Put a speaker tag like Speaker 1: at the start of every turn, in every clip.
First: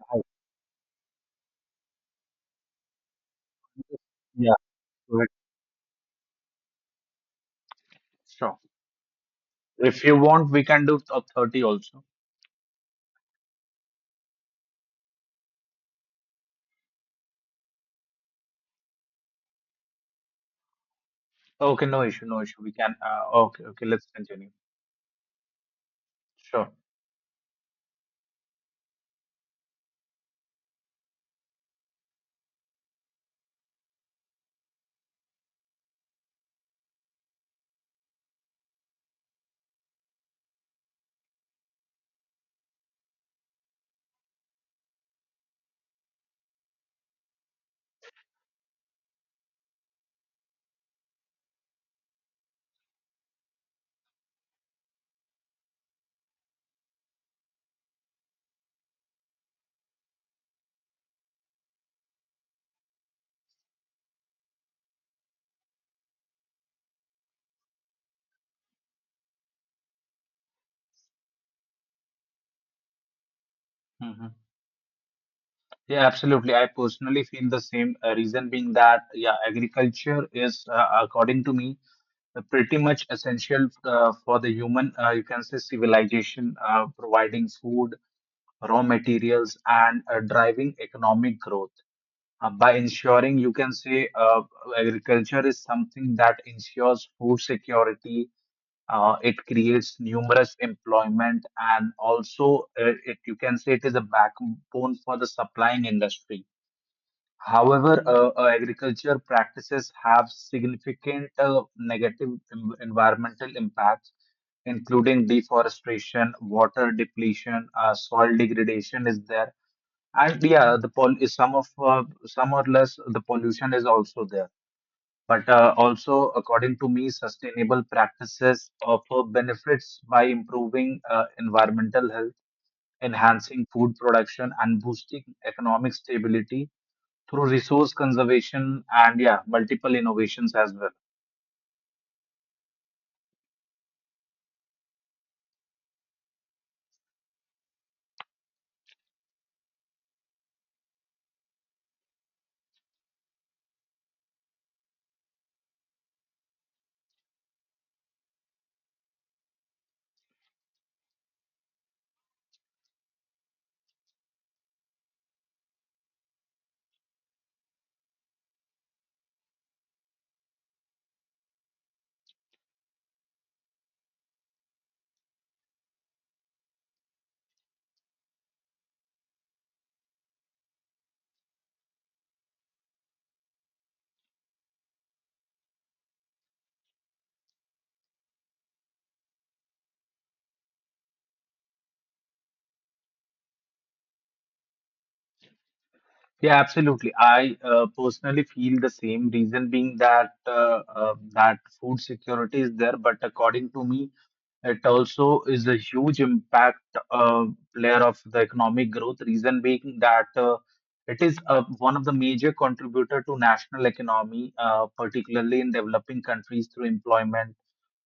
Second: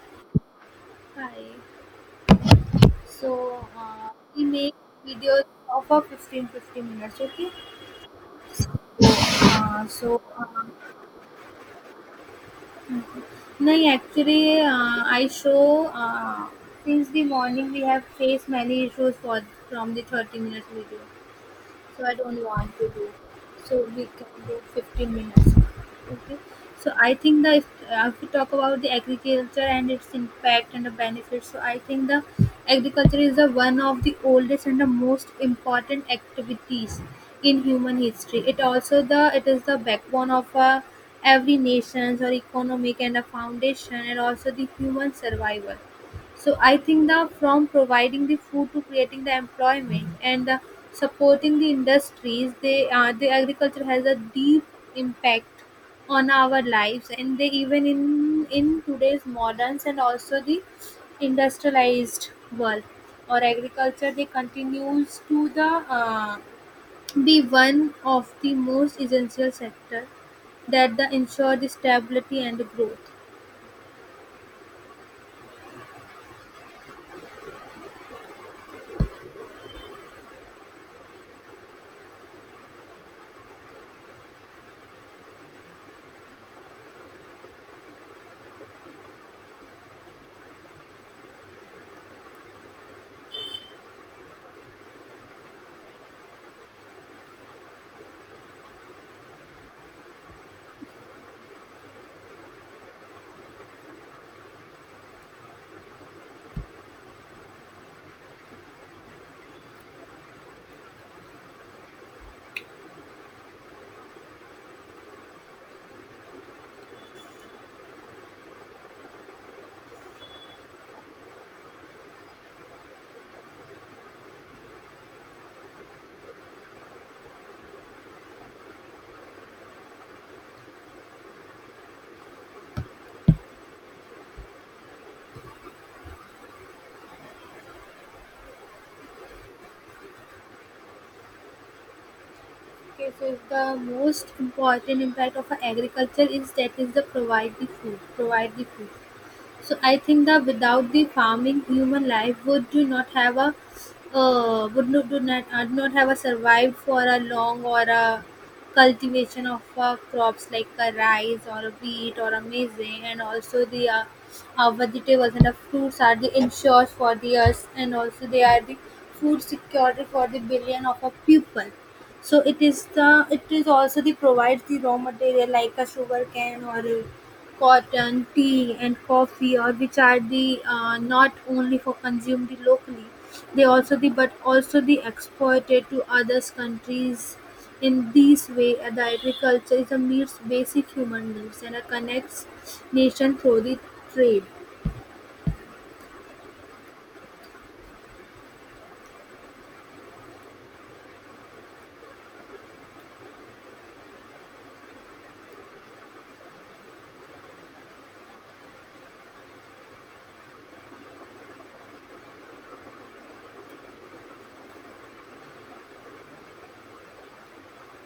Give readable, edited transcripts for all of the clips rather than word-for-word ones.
Speaker 1: I-
Speaker 2: Hi. So uh, we
Speaker 1: Yeah,
Speaker 2: make
Speaker 1: correct.
Speaker 2: videos of a 15-15 minutes, okay?
Speaker 1: Sure.
Speaker 2: Uh,
Speaker 1: If you
Speaker 2: so uh,
Speaker 1: want, we can do top 30 also.
Speaker 2: no, actually, I show since the morning we have faced many issues for from the 30 minutes video.
Speaker 1: Okay, no
Speaker 2: So I
Speaker 1: issue, no
Speaker 2: don't
Speaker 1: issue. We
Speaker 2: want to
Speaker 1: can.
Speaker 2: do,
Speaker 1: Uh, okay,
Speaker 2: so
Speaker 1: okay,
Speaker 2: we
Speaker 1: let's
Speaker 2: can
Speaker 1: continue.
Speaker 2: do 15 minutes, okay.
Speaker 1: Sure.
Speaker 2: So I think that if we talk about the agriculture and its impact and the benefits, so I think the agriculture is the one of the oldest and the most important activities in human history. It also the it is the backbone of every nation's or economic and a foundation and also the human survival. So I think that from providing the food to creating the employment and supporting the industries, the agriculture has a deep impact on our lives, and they even in today's moderns and also the industrialized world or agriculture, they continues to the uh, be one of the most essential sector that the ensure the stability and the growth.
Speaker 1: hmm Yeah, absolutely. I personally feel the same. Reason being that, yeah, agriculture is, according to me, pretty much essential for the human, you can say, civilization, providing food, raw materials, and driving economic growth. By ensuring you can say agriculture is something that ensures food security. It creates numerous employment, and also it you can say it is a backbone for the supplying industry. However, agriculture practices have significant negative environmental impacts, including deforestation, water depletion, soil degradation is there, and yeah, the pol is some of some or less the pollution is also there. But also, according to me, sustainable practices offer benefits by improving environmental health, enhancing food production, and boosting economic stability through resource conservation and, yeah, multiple innovations as well.
Speaker 2: Okay, so the most important impact of agriculture is that is the provide the food, provide the food. So I think that without the farming, human life would do not have a would not do not, not have a survived for a long or a cultivation of crops like a rice or a wheat or a maize and also the vegetables and the fruits are the insures for the us and also they are the food security for the billion of a people. So it is the it is also the provides the raw material like a sugar cane or a cotton, tea and coffee or which are the not only for consumed locally, they also the but also the exported to others countries. In this way, the agriculture is a meets basic human needs and connects nation through the trade.
Speaker 1: Yeah, absolutely. I personally feel the same reason being that that food security is there, but according to me it also is a huge impact player of the economic growth, reason being that it is one of the major contributor to national economy, particularly in developing countries through employment,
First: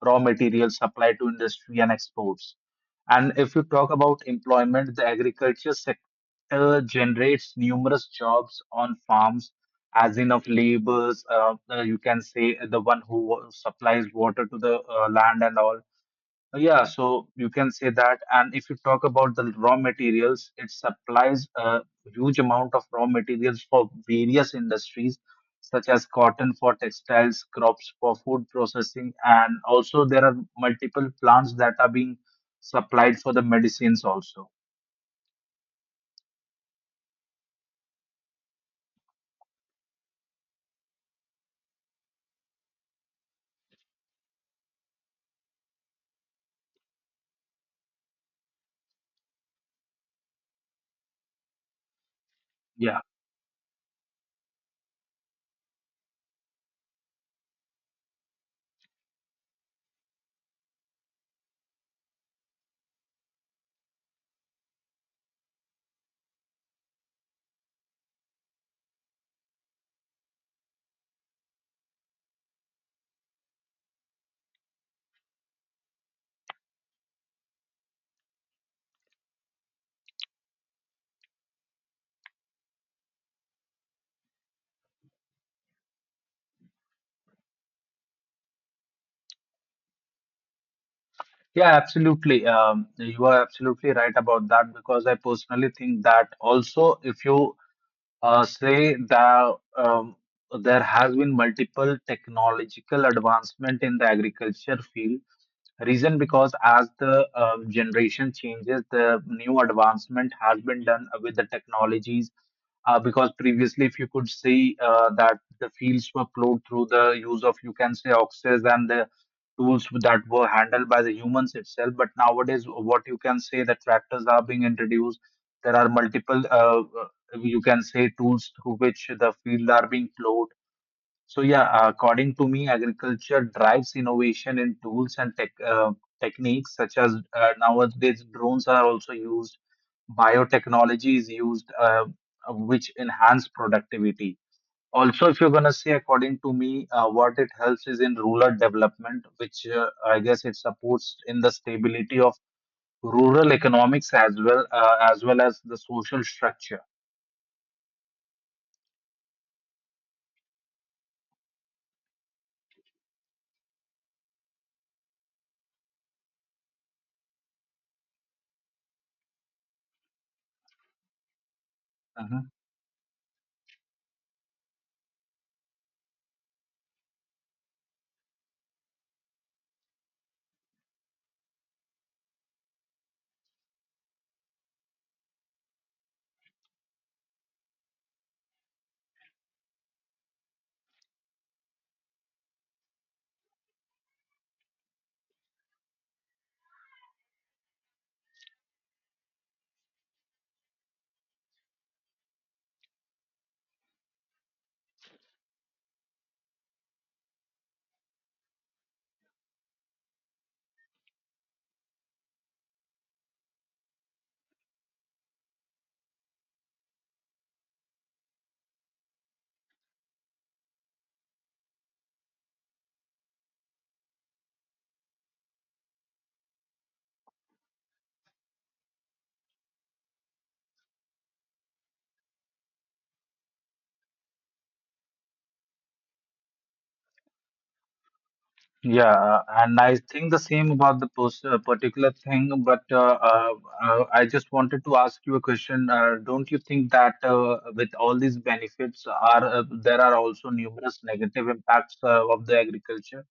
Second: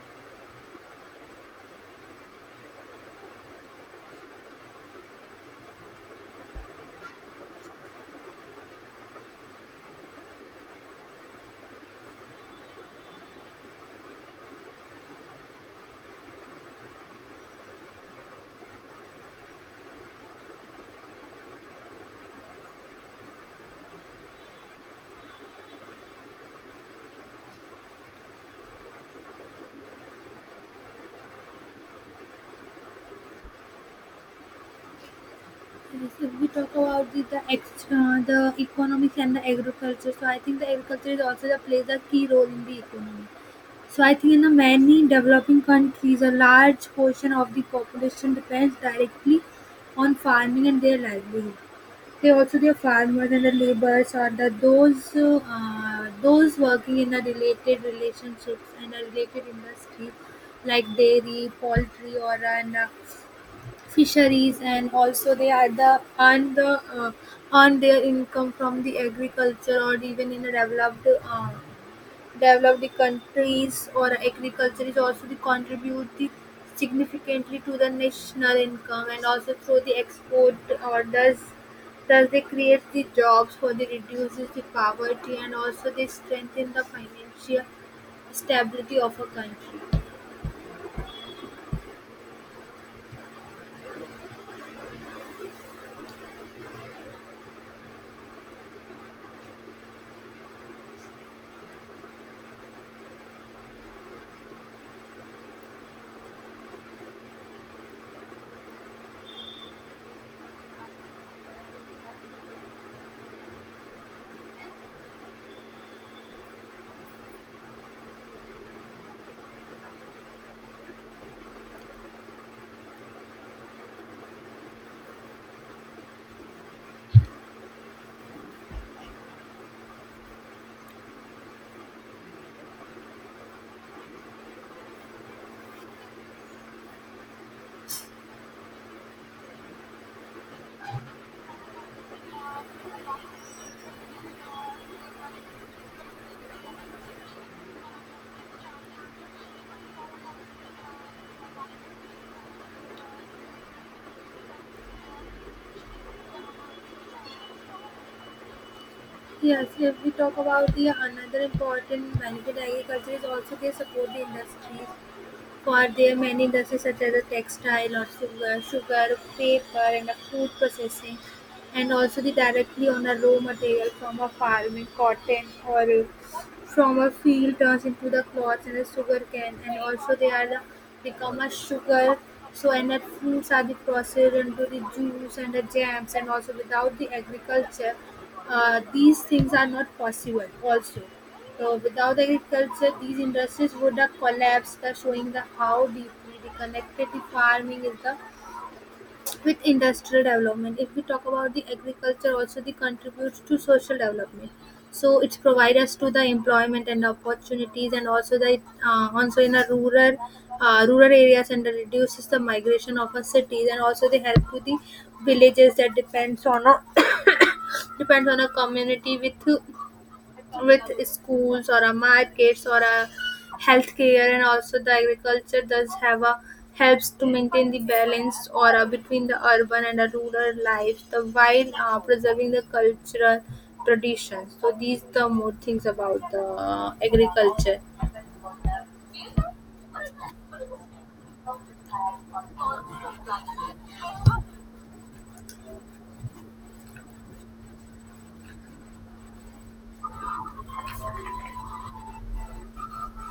Speaker 1: raw material supply to industry and exports. And if you talk about employment, the agriculture sector generates numerous jobs on farms, as in of laborers, you can say the one who supplies water to the land and all. Yeah, so you can say that. And if you talk about the raw materials, it supplies a huge amount of raw materials for various industries, such as cotton for textiles, crops for food processing, and also there are multiple plants that are being supplied for the medicines also.
Speaker 2: Yes, if we talk about the the economics and the agriculture, so I think the agriculture is also the plays a key role in the economy. So I think in the many developing countries, a large portion of the population depends directly on farming and their livelihood. They also their
Speaker 1: Yeah,
Speaker 2: farmers and the laborers or the those working in the related relationships and the related industries like dairy, poultry, or an fisheries and also they are the earn the earn their income from the agriculture or even in a developed countries or agriculture is also the contribute the significantly to the national income and also through the export or does they create the jobs for the reduces the poverty and also they strengthen the financial stability of a country.
Speaker 1: yeah, absolutely. You are absolutely right about that, because I personally think that also if you say that there has been multiple technological advancement in the agriculture field. Reason because as the generation changes, the new advancement has been done with the technologies. Because previously, if you could see that the fields were plowed through the use of, you can say, oxes and the tools that were handled by the humans itself. But nowadays, what you can say, the tractors are being introduced. There are multiple, you can say, tools through which the field are being plowed. So yeah, according to me, agriculture drives innovation in tools and tech, techniques such as nowadays drones are also used, biotechnology is used, which enhance productivity. Also, if you're gonna say, according to me, what it helps is in rural development, which I guess it supports in the stability of rural economics as well, as well as the social structure.
Speaker 2: Yes, if we talk about the another important benefit, agriculture is also they support the industries for their many industries such as the textile or sugar, paper and the food processing and also the
Speaker 1: Mm-hmm.
Speaker 2: directly on a raw material from a farming cotton or from a field turns into the cloth and the sugar cane and also they are the become a sugar so and the fruits are the processed into the juice and the jams and also without the agriculture these things are not possible also. So without agriculture, these industries would collapse, thus showing the how deeply the connected the farming is the with industrial development. If we talk about the agriculture, also the contributes to social development. So it's provide us to the employment and opportunities, and also the also in a rural areas and reduces the migration of a cities, and also they help to the villages that depends on a depends on a community with schools or a markets or a healthcare and also the agriculture does have a helps to maintain the balance or between the urban and the rural life the while preserving the cultural traditions so these the more things about the agriculture.
Speaker 1: Yeah, and I think the same about the particular thing, but I just wanted to ask you a question. Don't you think that with all these benefits are there are also numerous negative impacts of the agriculture?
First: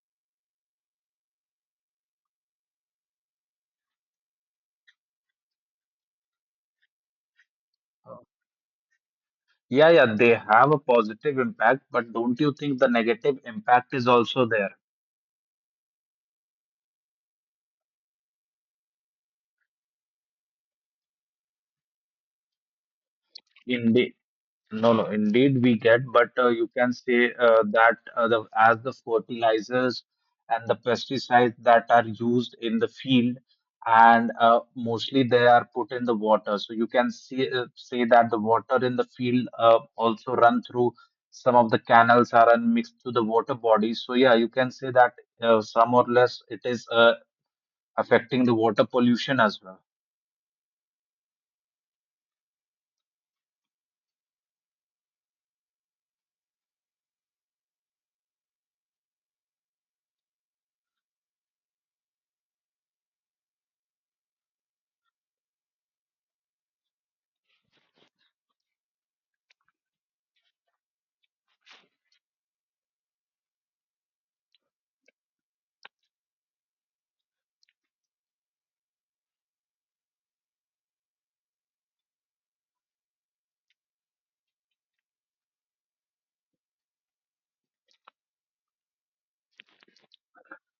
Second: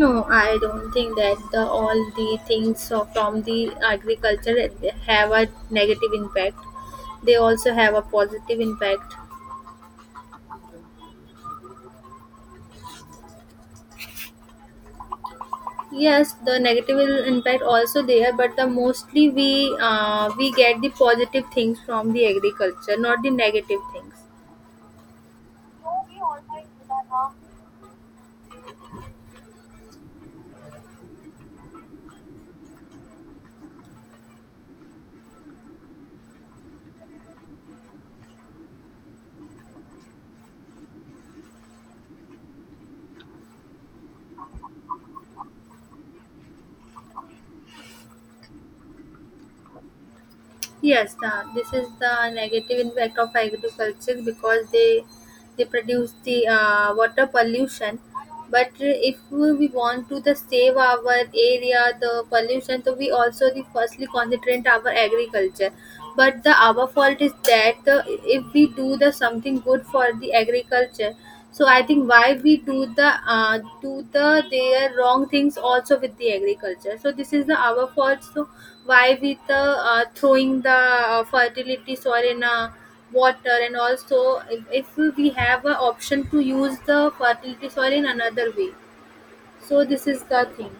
Speaker 2: No, I don't think that the all the things of- from the agriculture have a negative impact. They also have a
Speaker 1: Uh,
Speaker 2: positive impact.
Speaker 1: Yeah, yeah, they have a positive impact, but don't you think the negative impact is also there?
Speaker 2: Yes, the negative will impact also there but the mostly we get the positive things from the agriculture not the negative
Speaker 1: Indi
Speaker 2: things.
Speaker 1: No, no, indeed we get, but you can say that the, as the fertilizers and the pesticides that are used in the field, and mostly they are put in the water. So you can see, say that the water in the field also run through some of the canals are and mixed to the water bodies. So yeah, you can say that some or less it is affecting the water pollution as well.
Speaker 2: Yes, the, this is the negative impact of agriculture because they produce the water pollution but if we want to the save our area the pollution so we also the firstly concentrate our agriculture but the our fault is that the, if we do the something good for the agriculture. So I think why we do the their wrong things also with the agriculture. So this is the our fault. So why we the throwing the fertility soil in water and also if we have a option to use the fertility soil in another way. So this is the thing.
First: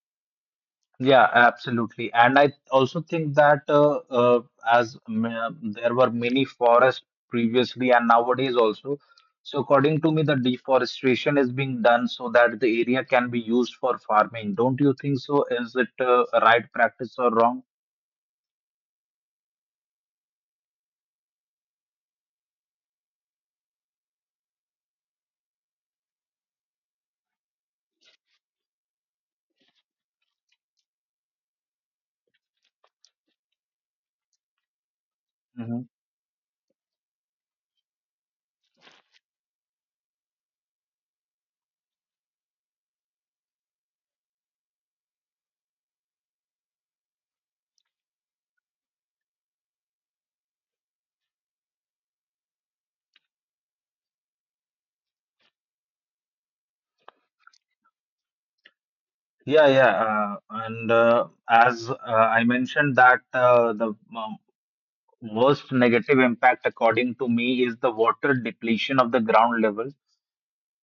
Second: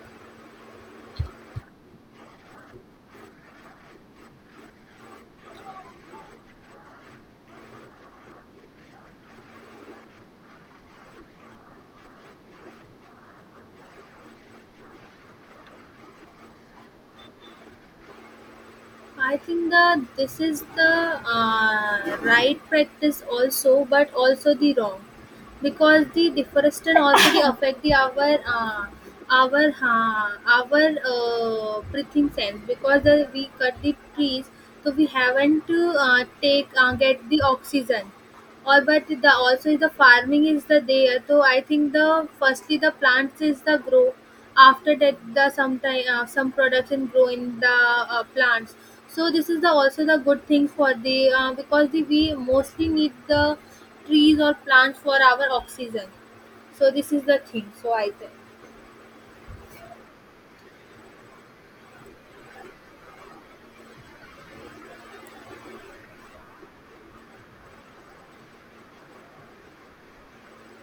Speaker 1: Yeah, absolutely. And I also think that as there were many forests previously and nowadays also, so according to me, the deforestation is being done so that the area can be used for farming. Don't you think so? Is it a right practice or wrong?
Speaker 2: I think that this is the right practice also, but also the wrong, because the deforestation already affect the our breathing sense because the, we cut the trees, so we haven't
Speaker 1: hmm
Speaker 2: to take get the oxygen. Or but the also the farming is the there. So I think the firstly the plants is the grow after that the sometime some production grow in the plants so this is the also the good thing for the because the, we mostly need the trees or plants for our oxygen so this is the thing so I think.
Speaker 1: Yeah, yeah. And as I mentioned that the worst negative impact, according to me, is the water depletion of the ground level.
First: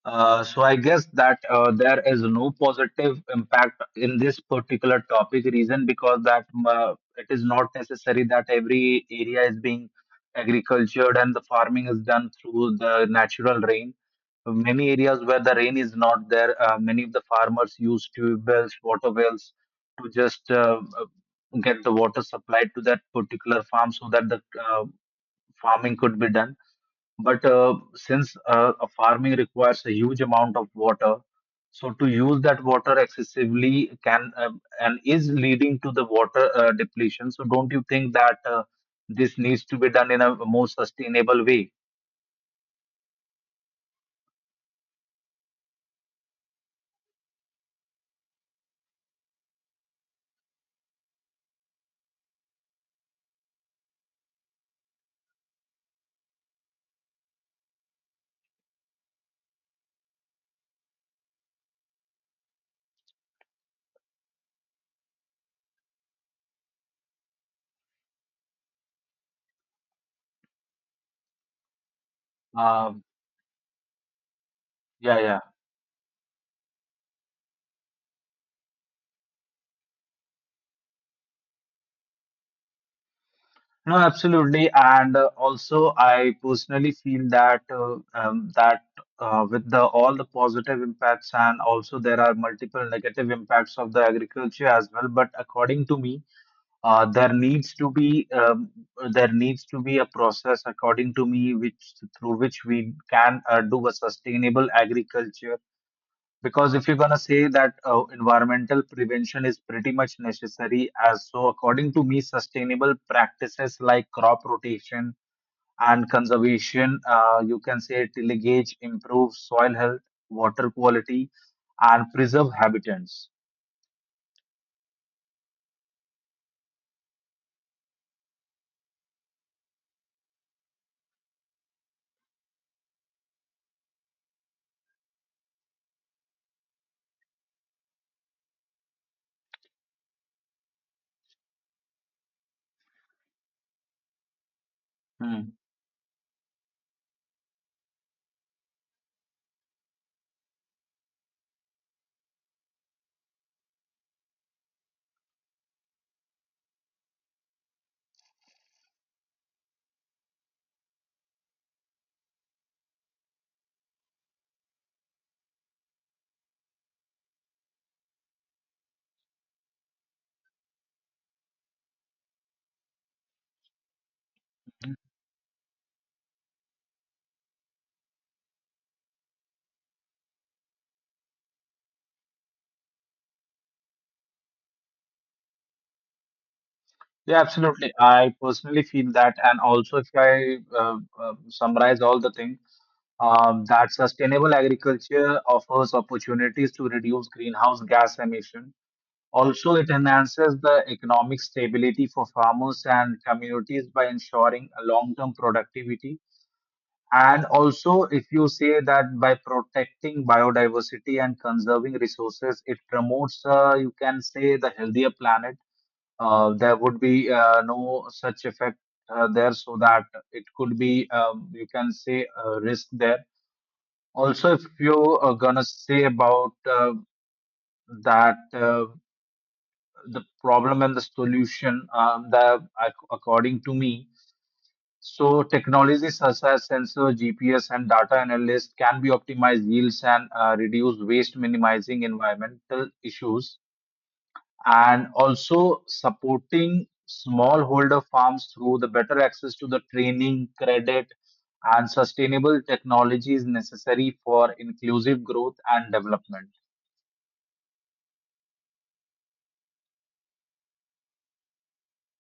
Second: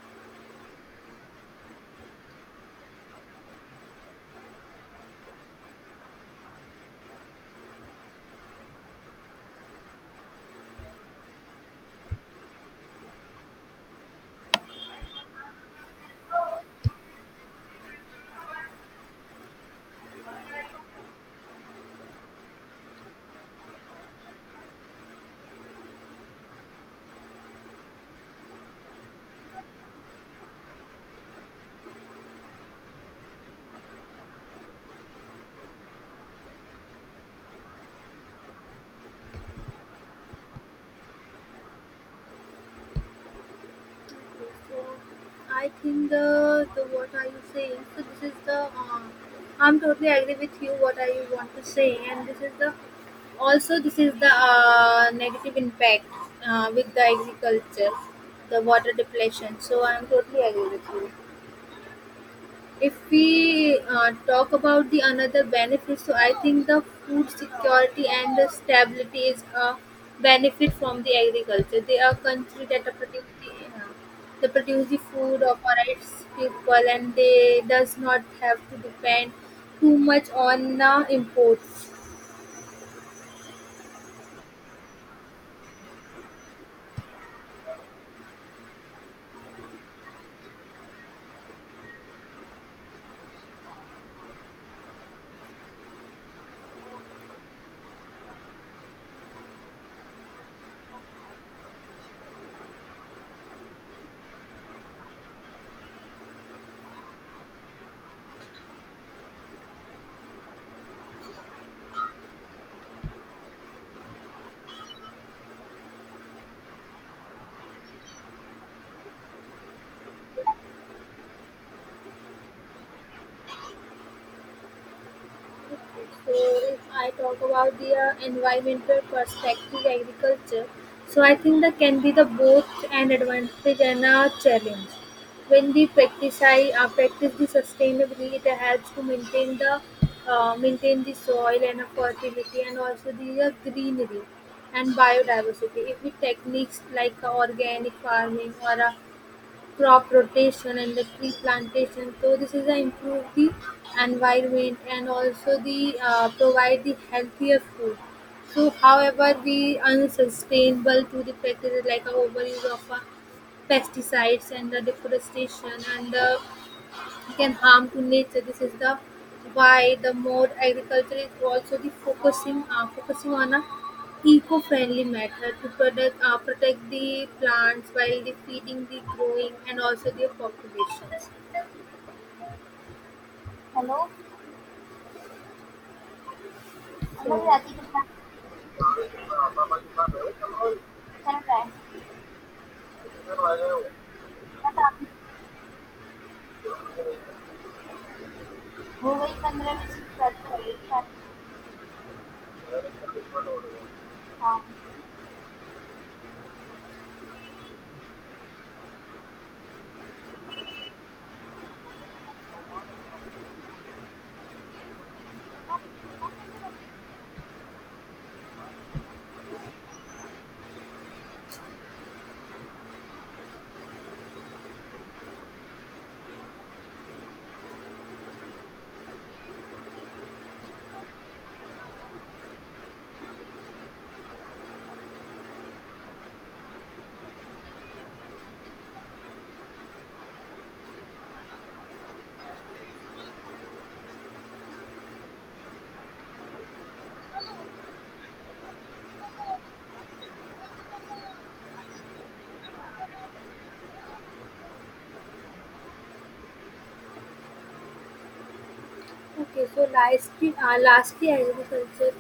Speaker 1: So I guess that there is no positive impact in this particular topic. Reason because that it is not necessary that every area is being agricultured and the farming is done through the natural rain. Many areas where the rain is not there, many of the farmers use tube wells, water wells to just get the water supplied to that particular farm so that the farming could be done. But since a farming requires a huge amount of water, so to use that water excessively can and is leading to the water depletion. So don't you think that this needs to be done in a more sustainable way?
Speaker 2: So I think the what are you saying? So this is the I'm totally agree with you what I want to say, and this is the also this is the negative impact with the agriculture, the water depletion. So I'm totally agree with you. If we talk about the another benefit, so I think the food security and the stability is a benefit from the agriculture. They are country that are
Speaker 1: Um,
Speaker 2: produce the, they produce the
Speaker 1: yeah, yeah.
Speaker 2: food of for its people, and they does not have to depend too much on the imports.
Speaker 1: No, absolutely. And also, I personally feel that that with the all the positive impacts and also there are multiple negative impacts of the agriculture as well. But according to me, uh, there needs to be um, there needs to be a process according to me which through which we can do a sustainable agriculture, because if you're going to say that environmental prevention is pretty much necessary. As so according to me, sustainable practices like crop rotation and conservation, you can say, tillage improves soil health, water quality, and preserve habitats.
Speaker 2: So if I talk about the environmental perspective agriculture, so I think that can be the both an advantage and a challenge. When we practice I practice the sustainably, it helps to maintain the soil and a fertility and also the greenery and
Speaker 1: Hmm.
Speaker 2: biodiversity. If we techniques like organic farming or crop rotation and the tree plantation so this is a improve the environment and also the provide the healthier food so however we unsustainable to the practice like a overuse of pesticides and the deforestation and the can harm to nature. This is the why the more agriculture is also the focusing focusing on a eco-friendly method to protect protect the plants while the feeding the growing and also their populations. Hello हमारी
Speaker 1: Yeah,
Speaker 2: So रात की
Speaker 1: absolutely.
Speaker 2: कितना
Speaker 1: I personally feel that, and also if I
Speaker 2: time है
Speaker 1: summarize all the things, that sustainable
Speaker 2: पता
Speaker 1: agriculture offers opportunities to reduce greenhouse gas emission.
Speaker 2: हो गई पंद्रह
Speaker 1: Also, it
Speaker 2: minute बात
Speaker 1: enhances
Speaker 2: कर रही
Speaker 1: the
Speaker 2: है,
Speaker 1: economic stability for farmers and communities by
Speaker 2: हाँ.
Speaker 1: ensuring a long-term productivity. And also, if you say that by protecting biodiversity and conserving resources, it promotes, you can say, the healthier planet. There would be no such effect there, so that it could be, you can say, a risk there. Also, if you are gonna say about that the problem and the solution, according to me, so technologies such as sensor GPS and data analysts can be optimized yields and reduce waste, minimizing environmental issues, and also supporting smallholder farms through the better access to the training, credit, and sustainable technology is necessary for inclusive growth and development.
Speaker 2: Okay, so lastly, lastly agriculture